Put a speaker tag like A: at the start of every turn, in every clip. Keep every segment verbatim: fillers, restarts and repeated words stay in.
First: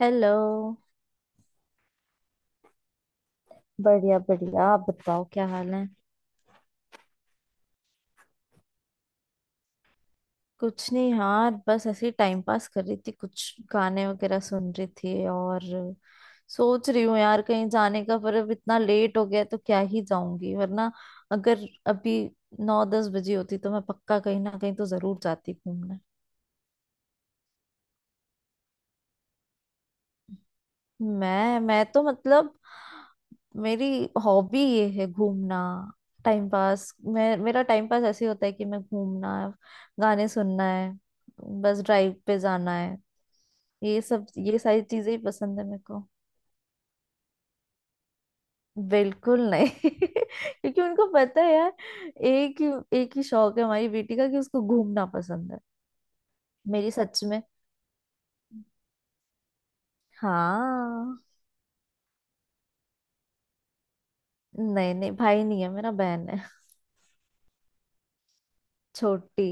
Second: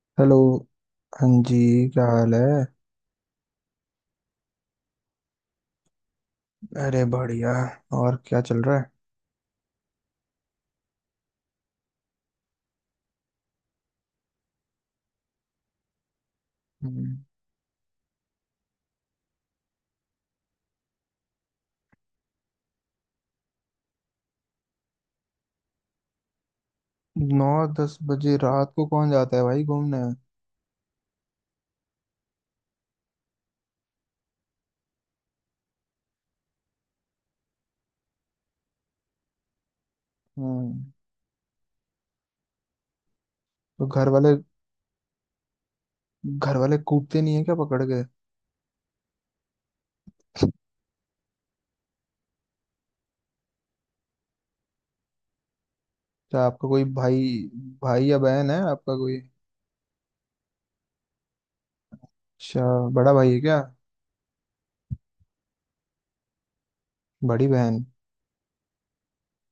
A: Hello.
B: Hello. हाँ जी। क्या हाल है?
A: बढ़िया बढ़िया, आप बताओ क्या हाल है।
B: अरे बढ़िया। और क्या चल रहा है?
A: कुछ नहीं यार, बस ऐसे ही टाइम पास कर रही थी, कुछ गाने वगैरह सुन रही थी और सोच रही
B: हम्म।
A: हूँ यार कहीं जाने का, पर अब इतना लेट हो गया है, तो क्या ही जाऊंगी, वरना अगर अभी नौ दस बजे होती तो मैं पक्का कहीं ना कहीं तो जरूर जाती घूमने।
B: नौ दस बजे रात को कौन जाता है भाई घूमने?
A: मैं मैं तो मतलब मेरी हॉबी ये है घूमना। टाइम पास, मैं मेरा टाइम पास ऐसे ही होता है कि मैं घूमना है, गाने सुनना
B: हम्म।
A: है, बस ड्राइव पे जाना है,
B: तो
A: ये
B: घर
A: सब
B: वाले
A: ये सारी चीजें ही पसंद है मेरे को।
B: घर वाले कूटते नहीं है क्या पकड़ के?
A: बिल्कुल नहीं। क्योंकि उनको पता है यार एक ही एक ही शौक है हमारी बेटी का कि उसको घूमना पसंद है।
B: क्या आपका कोई
A: मेरी सच
B: भाई
A: में।
B: भाई या बहन है आपका कोई?
A: हाँ।
B: अच्छा। बड़ा भाई है क्या?
A: नहीं नहीं, भाई नहीं है मेरा, बहन है।
B: बड़ी बहन?
A: छोटी।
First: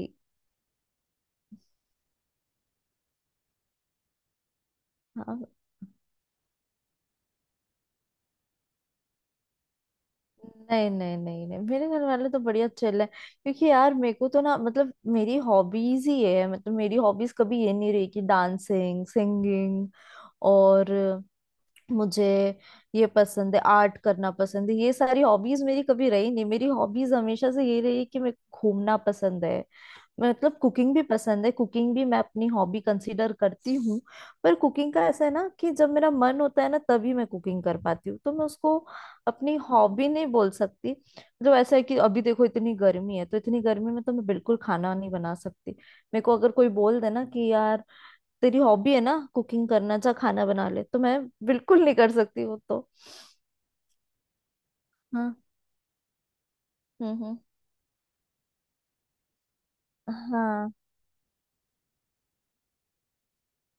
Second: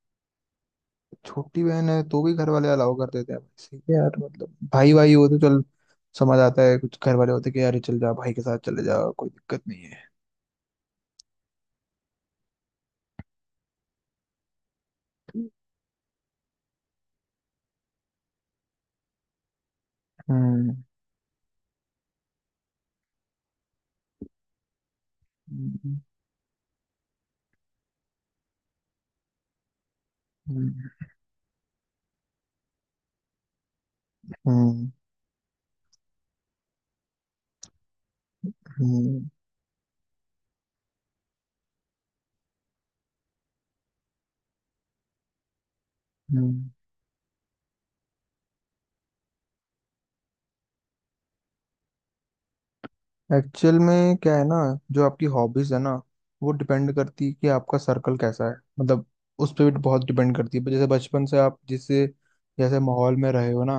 B: छोटी बहन है तो भी घर वाले अलाउ कर देते हैं, भाई सही है यार। मतलब भाई भाई हो तो
A: हाँ।
B: चल, समझ आता है। कुछ घर वाले होते हैं कि यार, ये चल जा भाई के साथ चले जा, कोई दिक्कत नहीं है।
A: नहीं नहीं नहीं नहीं, मेरे घर वाले तो बढ़िया चिल है, क्योंकि यार मेरे को तो ना, मतलब मेरी हॉबीज ही है, मतलब मेरी हॉबीज कभी ये नहीं रही कि डांसिंग, सिंगिंग और मुझे ये पसंद है, आर्ट करना पसंद है। ये सारी हॉबीज मेरी
B: हम्म,
A: कभी रही नहीं। मेरी हॉबीज हमेशा से ये रही है कि मैं घूमना पसंद है। मतलब कुकिंग भी पसंद है, कुकिंग भी मैं अपनी हॉबी कंसीडर करती हूँ। पर
B: हम्म,
A: कुकिंग का ऐसा है ना कि जब मेरा मन होता है ना, तभी मैं कुकिंग कर पाती हूँ, तो मैं उसको
B: हम्म।
A: अपनी हॉबी नहीं बोल सकती। मतलब ऐसा है कि अभी देखो इतनी गर्मी है, तो इतनी गर्मी में तो मैं बिल्कुल खाना नहीं बना सकती। मेरे को अगर कोई बोल दे ना कि यार तेरी हॉबी है ना कुकिंग करना, जा खाना बना ले, तो मैं बिल्कुल नहीं कर सकती वो तो।
B: एक्चुअल में क्या है ना, जो आपकी
A: हाँ।
B: हॉबीज है ना, वो डिपेंड
A: हम्म
B: करती है
A: हम्म।
B: कि आपका सर्कल कैसा है। मतलब उस पर भी बहुत डिपेंड करती है।
A: हाँ
B: जैसे बचपन से आप जिससे जैसे माहौल में रहे हो ना,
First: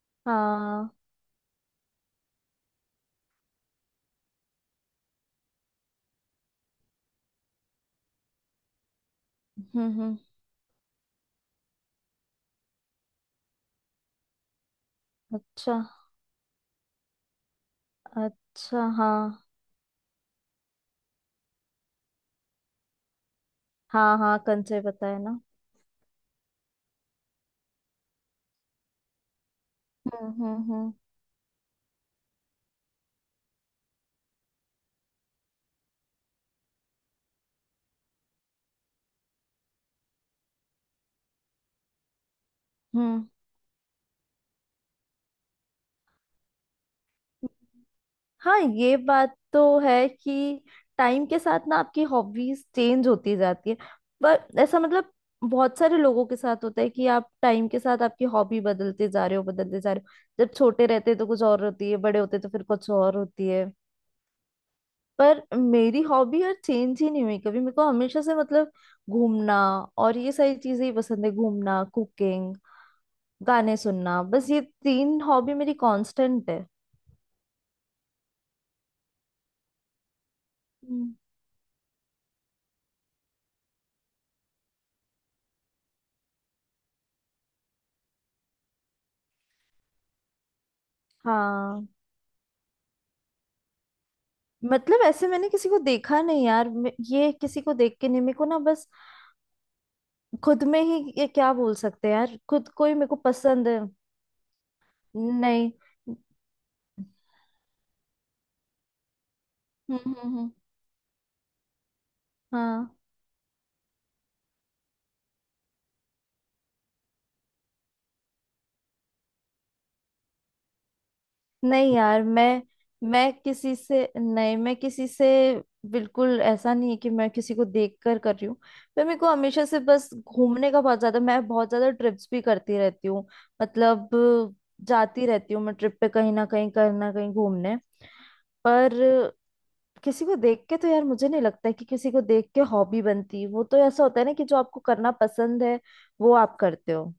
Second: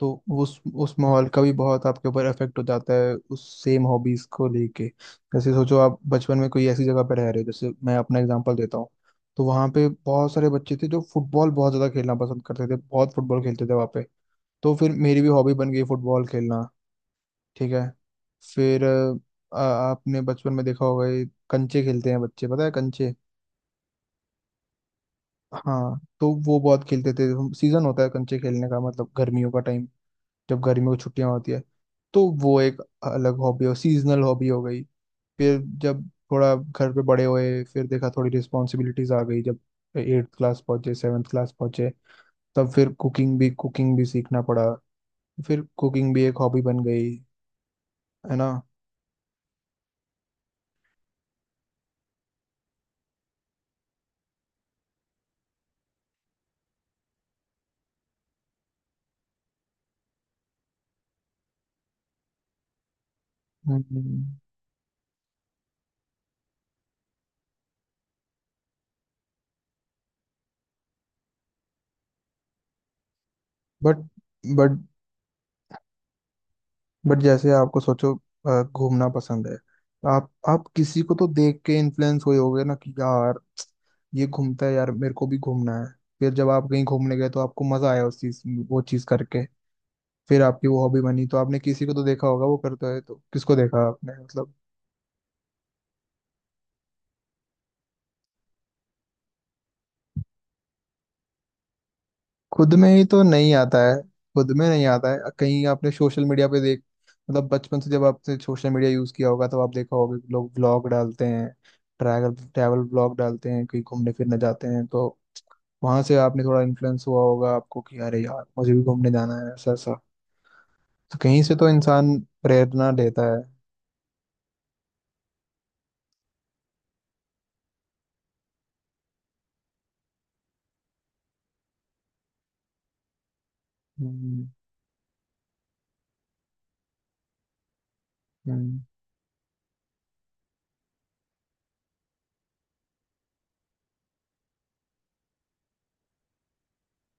B: तो उस
A: हाँ।
B: उस माहौल का भी बहुत आपके ऊपर इफेक्ट हो जाता है उस सेम हॉबीज को लेके। जैसे सोचो, आप बचपन में कोई ऐसी जगह पर रह रहे हो, जैसे मैं अपना एग्जांपल देता हूँ, तो वहाँ पे
A: हम्म हम्म।
B: बहुत सारे बच्चे थे जो फुटबॉल बहुत ज़्यादा खेलना पसंद करते थे, बहुत फुटबॉल खेलते थे वहाँ पे, तो फिर मेरी भी हॉबी बन
A: अच्छा।
B: गई फुटबॉल खेलना। ठीक है। फिर
A: अच्छा हाँ।
B: अ, आपने बचपन में देखा होगा ये, कंचे खेलते हैं बच्चे, पता है? कंचे।
A: हाँ हाँ, कंचे बताया ना।
B: हाँ, तो वो बहुत खेलते थे हम। सीजन होता है कंचे खेलने का, मतलब गर्मियों का टाइम।
A: हम्म
B: जब
A: हम्म
B: गर्मियों
A: हम्म
B: की छुट्टियां होती है, तो वो एक अलग हॉबी हो, सीजनल हॉबी हो गई। फिर जब थोड़ा घर पे बड़े हुए, फिर देखा थोड़ी रिस्पॉन्सिबिलिटीज आ गई, जब एट्थ क्लास पहुंचे सेवन्थ क्लास पहुंचे, तब फिर
A: हम्म।
B: कुकिंग भी कुकिंग भी सीखना पड़ा। फिर कुकिंग भी एक हॉबी बन गई, है ना?
A: हाँ, ये बात तो है कि टाइम के साथ ना आपकी हॉबीज चेंज होती जाती है। पर ऐसा, मतलब बहुत सारे लोगों के साथ होता है कि आप टाइम के साथ आपकी हॉबी बदलते जा रहे हो, बदलते जा रहे हो, जब छोटे रहते तो कुछ और होती है, बड़े होते तो फिर कुछ और होती है।
B: हम्म, हम्म।
A: पर मेरी हॉबी यार चेंज ही नहीं हुई कभी। मेरे को हमेशा से, मतलब घूमना और ये सारी चीजें ही पसंद है, घूमना, कुकिंग, गाने
B: बट
A: सुनना, बस ये
B: बट
A: तीन हॉबी मेरी कांस्टेंट है।
B: बट जैसे आपको सोचो, अ, घूमना पसंद है, तो आप आप किसी
A: हम्म।
B: को तो देख के इन्फ्लुएंस हुए होगे ना कि यार, ये घूमता है यार, मेरे को भी घूमना है। फिर जब आप कहीं घूमने गए तो आपको मजा आया उस चीज वो चीज करके, फिर आपकी वो हॉबी बनी। तो आपने किसी
A: हाँ,
B: को तो देखा होगा वो करता है, तो किसको देखा आपने, मतलब?
A: मतलब ऐसे मैंने किसी को देखा नहीं यार, मे- ये किसी को देख के नहीं, मेरे को ना बस खुद में ही ये, क्या बोल सकते हैं यार, खुद
B: खुद
A: को
B: में
A: ही
B: ही
A: मेरे को
B: तो नहीं
A: पसंद
B: आता
A: है।
B: है। खुद में नहीं आता है, कहीं
A: नहीं।
B: आपने सोशल मीडिया पे देख, मतलब बचपन से जब आपने सोशल मीडिया यूज किया होगा तो आप देखा
A: हम्म हम्म
B: होगा कि
A: हम्म,
B: लोग ब्लॉग डालते हैं, ट्रैवल ट्रैवल
A: हाँ।
B: ब्लॉग डालते हैं, कहीं घूमने फिरने जाते हैं, तो वहां से आपने थोड़ा इन्फ्लुएंस हुआ होगा आपको कि अरे यार, मुझे भी घूमने जाना है ऐसा ऐसा। तो कहीं से तो
A: नहीं
B: इंसान
A: यार, मैं
B: प्रेरणा
A: मैं
B: लेता है।
A: किसी से नहीं, मैं किसी से बिल्कुल ऐसा नहीं है कि मैं किसी को देख कर कर रही हूँ। पर मेरे को हमेशा से बस घूमने का बहुत ज्यादा मैं बहुत ज्यादा ट्रिप्स भी करती रहती हूँ, मतलब
B: हम्म,
A: जाती रहती हूँ मैं ट्रिप पे कहीं ना कहीं कहीं ना कहीं घूमने।
B: हम्म,
A: पर किसी को देख के तो यार मुझे नहीं लगता है कि किसी को देख के हॉबी बनती, वो तो ऐसा होता है ना कि जो आपको करना पसंद है वो आप करते हो,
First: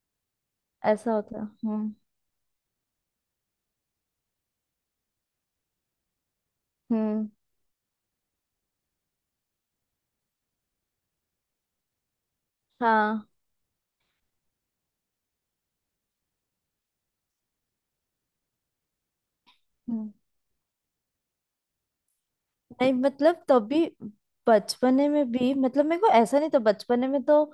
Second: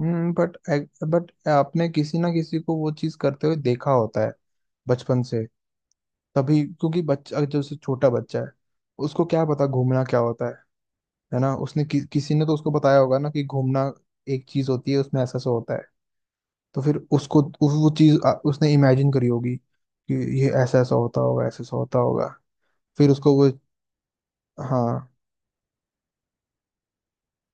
B: हम्म। बट
A: ऐसा होता है।
B: बट आपने
A: हम्म
B: किसी ना किसी को वो चीज करते हुए देखा होता है बचपन से, तभी। क्योंकि
A: हम्म।
B: बच्चा, अगर जैसे छोटा बच्चा है, उसको क्या पता घूमना क्या होता है। है ना? उसने कि, किसी ने तो उसको बताया होगा
A: हाँ।
B: ना कि घूमना एक चीज होती है, उसमें ऐसा ऐसा होता है। तो फिर उसको उस, वो चीज आ, उसने इमेजिन करी होगी
A: हम्म।
B: कि ये ऐसा ऐसा होता होगा, ऐसा ऐसा होता होगा।
A: नहीं,
B: फिर उसको
A: मतलब
B: वो।
A: तब भी, बचपने
B: हाँ।
A: में भी, मतलब मेरे को ऐसा नहीं था बचपने में तो,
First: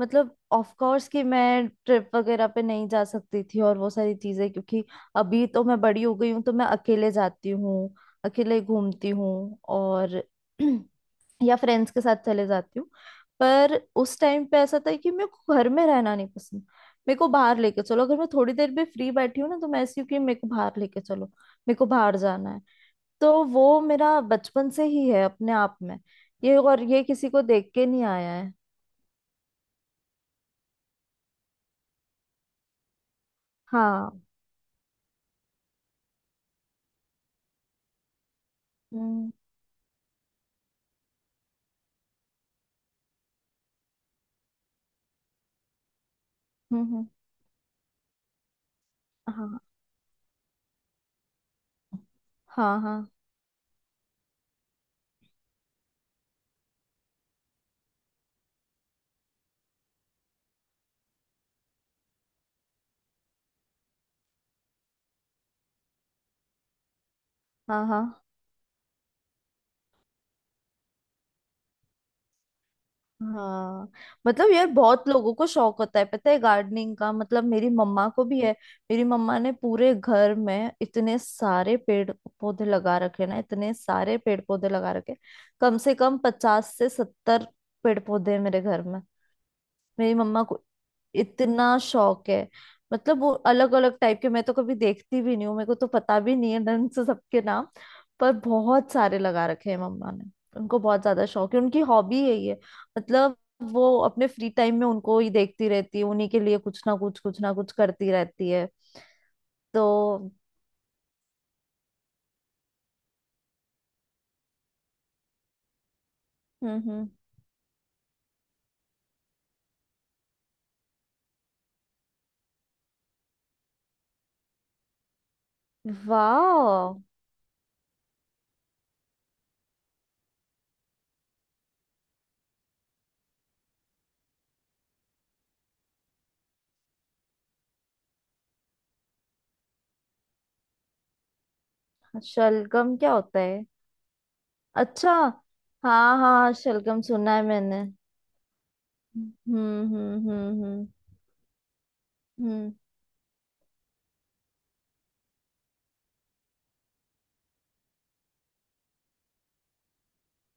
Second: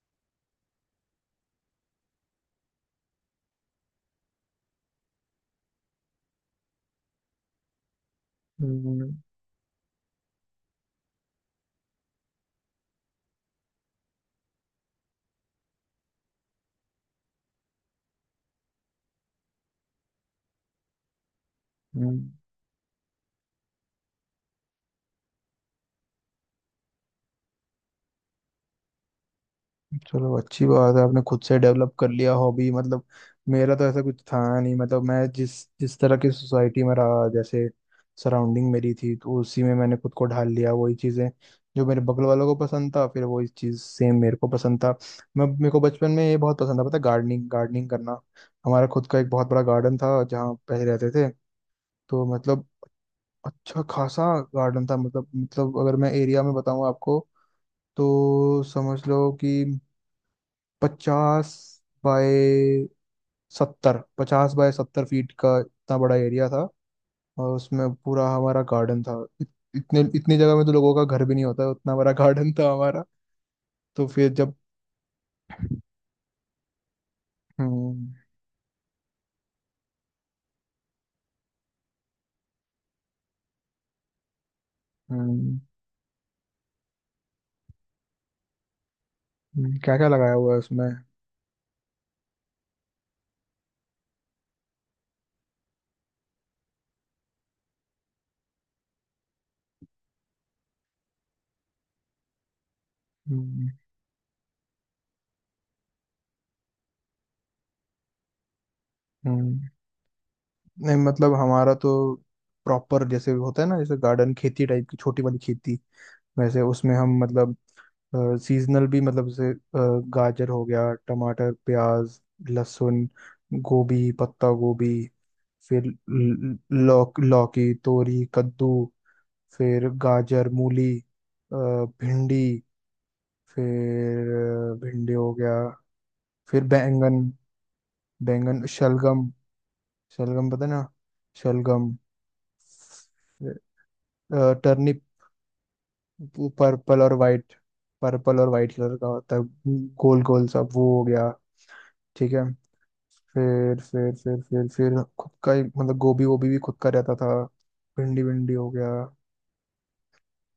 A: मतलब ऑफ कोर्स कि मैं ट्रिप वगैरह पे नहीं जा सकती थी और वो सारी चीजें, क्योंकि अभी तो मैं बड़ी हो गई हूँ, तो मैं अकेले जाती हूँ, अकेले घूमती
B: हम्म,
A: हूँ और या फ्रेंड्स के साथ चले जाती हूँ। पर उस टाइम पे ऐसा था कि मेरे को घर में रहना नहीं पसंद, मेरे को बाहर लेके चलो। अगर मैं थोड़ी देर भी फ्री बैठी हूँ ना, तो मैं ऐसी हूँ कि मेरे को बाहर लेके चलो, मेरे को बाहर
B: हम्म।
A: जाना है। तो वो मेरा बचपन से ही है अपने आप में, ये, और ये किसी को देख के नहीं आया है।
B: चलो अच्छी बात है, आपने खुद से डेवलप कर लिया हॉबी। मतलब मेरा तो ऐसा
A: हाँ।
B: कुछ था नहीं, मतलब मैं जिस जिस तरह की सोसाइटी में रहा, जैसे सराउंडिंग मेरी थी,
A: हम्म
B: तो उसी में मैंने खुद को ढाल लिया। वही चीज़ें जो मेरे बगल वालों को पसंद था, फिर वही चीज़ सेम मेरे को पसंद था। मैं मेरे को बचपन में ये बहुत पसंद
A: हम्म
B: था, पता है?
A: हम्म,
B: गार्डनिंग, गार्डनिंग करना। हमारा खुद का एक बहुत
A: हाँ
B: बड़ा गार्डन था जहाँ पहले रहते थे, तो मतलब
A: हाँ हाँ।
B: अच्छा खासा गार्डन था। मतलब मतलब अगर मैं एरिया में बताऊँ आपको, तो समझ लो कि पचास बाय सत्तर पचास बाय सत्तर फीट का इतना बड़ा एरिया था, और
A: हाँ
B: उसमें
A: हाँ
B: पूरा हमारा गार्डन था। इत, इतने इतनी जगह में तो लोगों का घर भी नहीं होता है, उतना बड़ा गार्डन था हमारा।
A: हाँ।
B: तो फिर
A: मतलब
B: जब।
A: यार बहुत लोगों को शौक होता है पता है गार्डनिंग का, मतलब मेरी मम्मा
B: हम्म,
A: को भी है। मेरी मम्मा ने पूरे घर में इतने सारे पेड़ पौधे लगा रखे ना, इतने सारे पेड़ पौधे लगा रखे,
B: हम्म।
A: कम से कम पचास से सत्तर पेड़ पौधे हैं मेरे घर में।
B: क्या क्या
A: मेरी
B: लगाया
A: मम्मा
B: हुआ है
A: को
B: उसमें?
A: इतना शौक है, मतलब वो अलग अलग टाइप के, मैं तो कभी देखती भी नहीं हूँ, मेरे को तो पता भी नहीं है ढंग से सबके नाम, पर बहुत सारे लगा रखे हैं मम्मा ने। उनको बहुत ज्यादा शौक है, उनकी हॉबी है ये। मतलब
B: हम्म,
A: वो अपने फ्री टाइम में उनको ही देखती रहती है, उन्हीं के लिए कुछ ना कुछ कुछ ना कुछ करती रहती है,
B: हम्म।
A: तो।
B: नहीं, मतलब हमारा तो प्रॉपर जैसे होता है ना, जैसे गार्डन, खेती टाइप की, छोटी वाली खेती, वैसे
A: हम्म
B: उसमें
A: हम्म।
B: हम, मतलब सीजनल भी, मतलब जैसे अ, गाजर हो गया, टमाटर, प्याज, लहसुन, गोभी, पत्ता गोभी, फिर ल-
A: वाह।
B: लौक लौकी, तोरी, कद्दू, फिर गाजर, मूली, अ, भिंडी, फिर अ, भिंडी हो गया, फिर बैंगन, बैंगन, शलगम, शलगम, पता है ना शलगम?
A: शलगम क्या होता है?
B: अ, टर्निप।
A: अच्छा। हाँ
B: वो
A: हाँ, शलगम
B: पर्पल और
A: सुना है
B: वाइट,
A: मैंने।
B: पर्पल और वाइट कलर का होता है,
A: हम्म
B: गोल
A: हम्म
B: गोल सा,
A: हम्म
B: वो
A: हम्म
B: हो गया। ठीक है।
A: हम्म।
B: फिर फिर फिर फिर फिर खुद का ही, मतलब गोभी वोभी भी खुद का रहता था, भिंडी भिंडी हो गया।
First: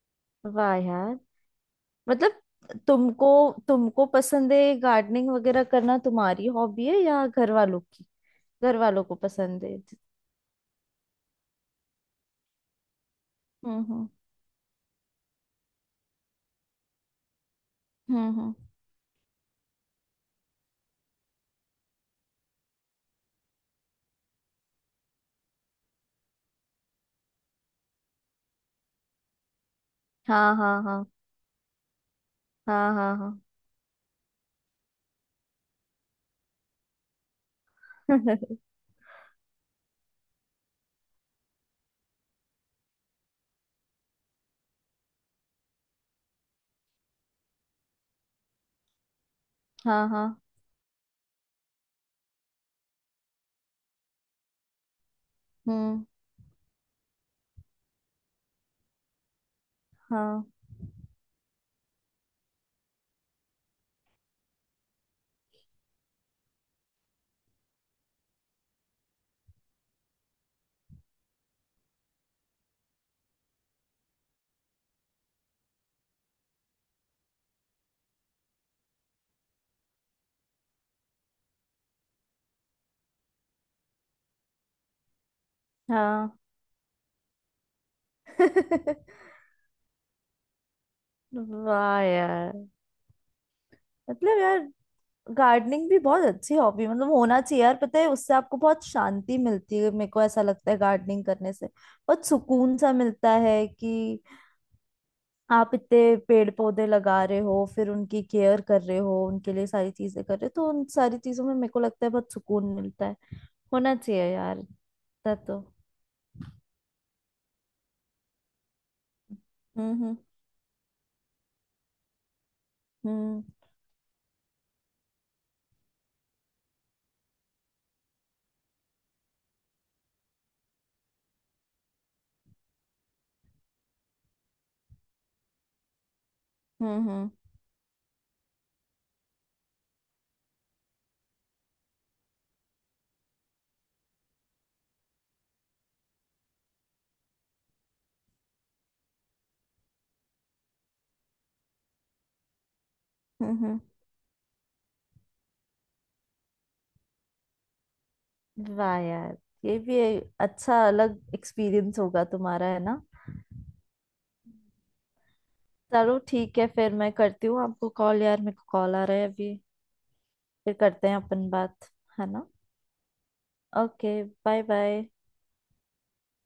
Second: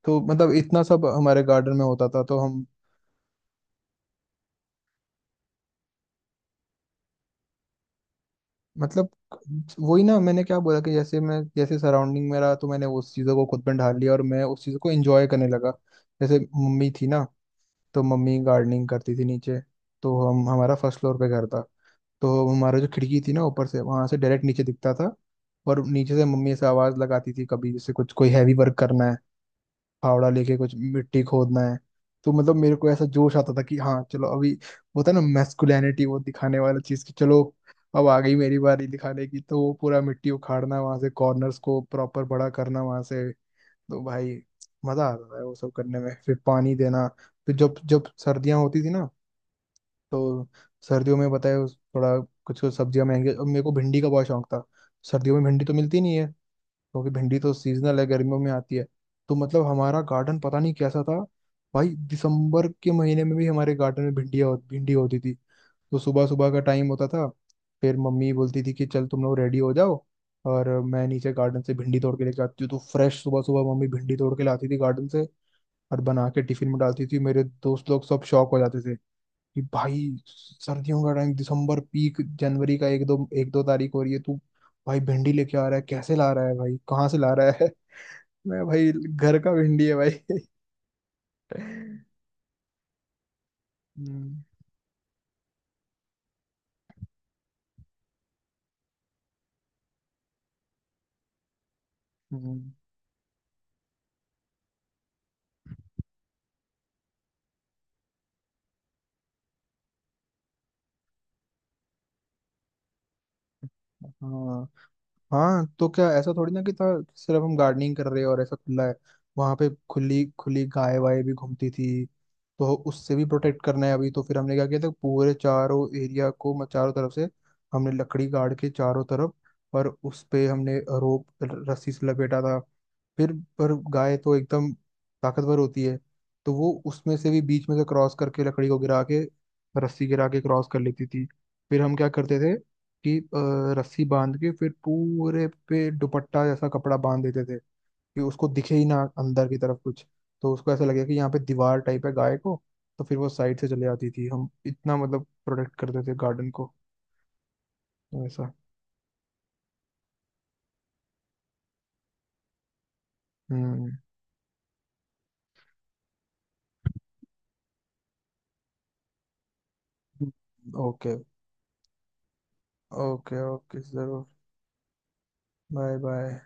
B: तो मतलब
A: वाह
B: इतना सब
A: यार,
B: हमारे गार्डन में होता था तो
A: मतलब
B: हम,
A: तुमको तुमको पसंद है गार्डनिंग वगैरह करना, तुम्हारी हॉबी है या घर वालों की, घर वालों
B: मतलब
A: को पसंद है?
B: वही ना मैंने क्या बोला कि जैसे मैं, जैसे सराउंडिंग में रहा, तो मैंने उस चीज़ों को खुद में
A: हम्म
B: ढाल
A: हम्म
B: लिया और मैं उस चीज़ों को एंजॉय करने लगा। जैसे मम्मी थी ना, तो
A: हम्म
B: मम्मी
A: हम्म।
B: गार्डनिंग करती थी नीचे, तो हम हमारा फर्स्ट फ्लोर पे घर था, तो हमारा जो खिड़की थी ना ऊपर, से वहां से डायरेक्ट नीचे दिखता था, और नीचे से मम्मी ऐसे आवाज लगाती थी कभी, जैसे कुछ कोई हैवी वर्क करना है, फावड़ा
A: हाँ
B: लेके कुछ
A: हाँ हाँ
B: मिट्टी खोदना है, तो मतलब मेरे को
A: हाँ
B: ऐसा
A: हाँ
B: जोश
A: हाँ।
B: आता था कि हाँ चलो अभी। वो था ना मैस्कुलिनिटी वो दिखाने वाला चीज की, चलो अब आ गई मेरी बारी दिखाने की, तो वो पूरा मिट्टी उखाड़ना वहां से, कॉर्नर्स को प्रॉपर बड़ा करना वहां से, तो भाई मजा आता था वो सब करने में, फिर पानी देना। फिर जब जब सर्दियां होती थी ना,
A: हाँ हाँ।
B: तो सर्दियों में बताए उस- थोड़ा कुछ कुछ सब्जियां महंगी, अब मेरे को भिंडी का बहुत शौक था। सर्दियों में भिंडी तो मिलती
A: हम्म।
B: नहीं है, क्योंकि भिंडी तो सीजनल है, गर्मियों में आती है। तो मतलब हमारा गार्डन
A: हाँ
B: पता नहीं कैसा था भाई, दिसंबर के महीने में भी हमारे गार्डन में भिंडिया भिंडी होती थी। तो सुबह सुबह का टाइम होता था, फिर मम्मी बोलती थी कि चल तुम लोग रेडी हो जाओ, और मैं नीचे गार्डन से भिंडी तोड़ के लेके आती हूँ, तो फ्रेश सुबह सुबह मम्मी भिंडी तोड़ के लाती थी गार्डन से, और बना के टिफिन में डालती थी। मेरे दोस्त लोग सब शौक हो जाते थे कि भाई सर्दियों का टाइम, दिसंबर पीक, जनवरी का एक दो एक दो तारीख हो रही है, तू भाई भिंडी लेके आ रहा है, कैसे ला
A: हाँ।
B: रहा है भाई, कहाँ से ला रहा है? मैं, भाई घर का भिंडी है भाई।
A: वाह यार। मतलब
B: हम्म,
A: यार गार्डनिंग भी बहुत अच्छी हॉबी, मतलब होना चाहिए यार, पता है उससे आपको बहुत शांति मिलती है। मेरे को ऐसा लगता है गार्डनिंग करने से बहुत
B: हम्म।
A: सुकून सा मिलता है कि आप इतने पेड़ पौधे लगा रहे हो, फिर उनकी केयर कर रहे हो, उनके लिए सारी चीजें कर रहे हो, तो उन सारी चीजों में मेरे को लगता है बहुत सुकून मिलता है, होना चाहिए यार
B: हाँ
A: इतना तो।
B: हाँ, तो क्या ऐसा थोड़ी ना कि था सिर्फ हम गार्डनिंग कर रहे हैं और ऐसा खुला है? वहां पे
A: हम्म हम्म
B: खुली खुली गाय वाय भी घूमती थी, तो उससे भी
A: हम्म
B: प्रोटेक्ट करना है। अभी तो फिर हमने क्या किया था, पूरे चारों एरिया को म- चारों तरफ से हमने लकड़ी गाड़ के चारों तरफ, पर उस पे हमने रोप, रस्सी से लपेटा था। फिर, पर गाय तो एकदम ताकतवर होती है, तो वो
A: हम्म
B: उसमें
A: हम्म
B: से भी बीच में से क्रॉस करके, लकड़ी को गिरा के, रस्सी गिरा के क्रॉस कर लेती थी। फिर हम क्या करते थे कि अ, रस्सी बांध के, फिर पूरे पे दुपट्टा जैसा कपड़ा बांध देते थे कि उसको दिखे ही ना अंदर की तरफ कुछ, तो उसको ऐसा लगे कि यहाँ पे दीवार टाइप है गाय को। तो फिर वो
A: हम्म,
B: साइड से
A: हम्म।
B: चले आती थी। हम इतना मतलब प्रोटेक्ट करते थे गार्डन को, ऐसा।
A: वाह यार, ये भी एक अच्छा अलग एक्सपीरियंस होगा तुम्हारा, है ना?
B: हम्म।
A: चलो ठीक है, फिर मैं करती हूँ आपको कॉल यार, मेरे को कॉल आ रहा है अभी, फिर करते
B: ओके।
A: हैं अपन बात, है ना?
B: Okay okay
A: okay.
B: जरूर।
A: Bye bye.
B: Bye bye.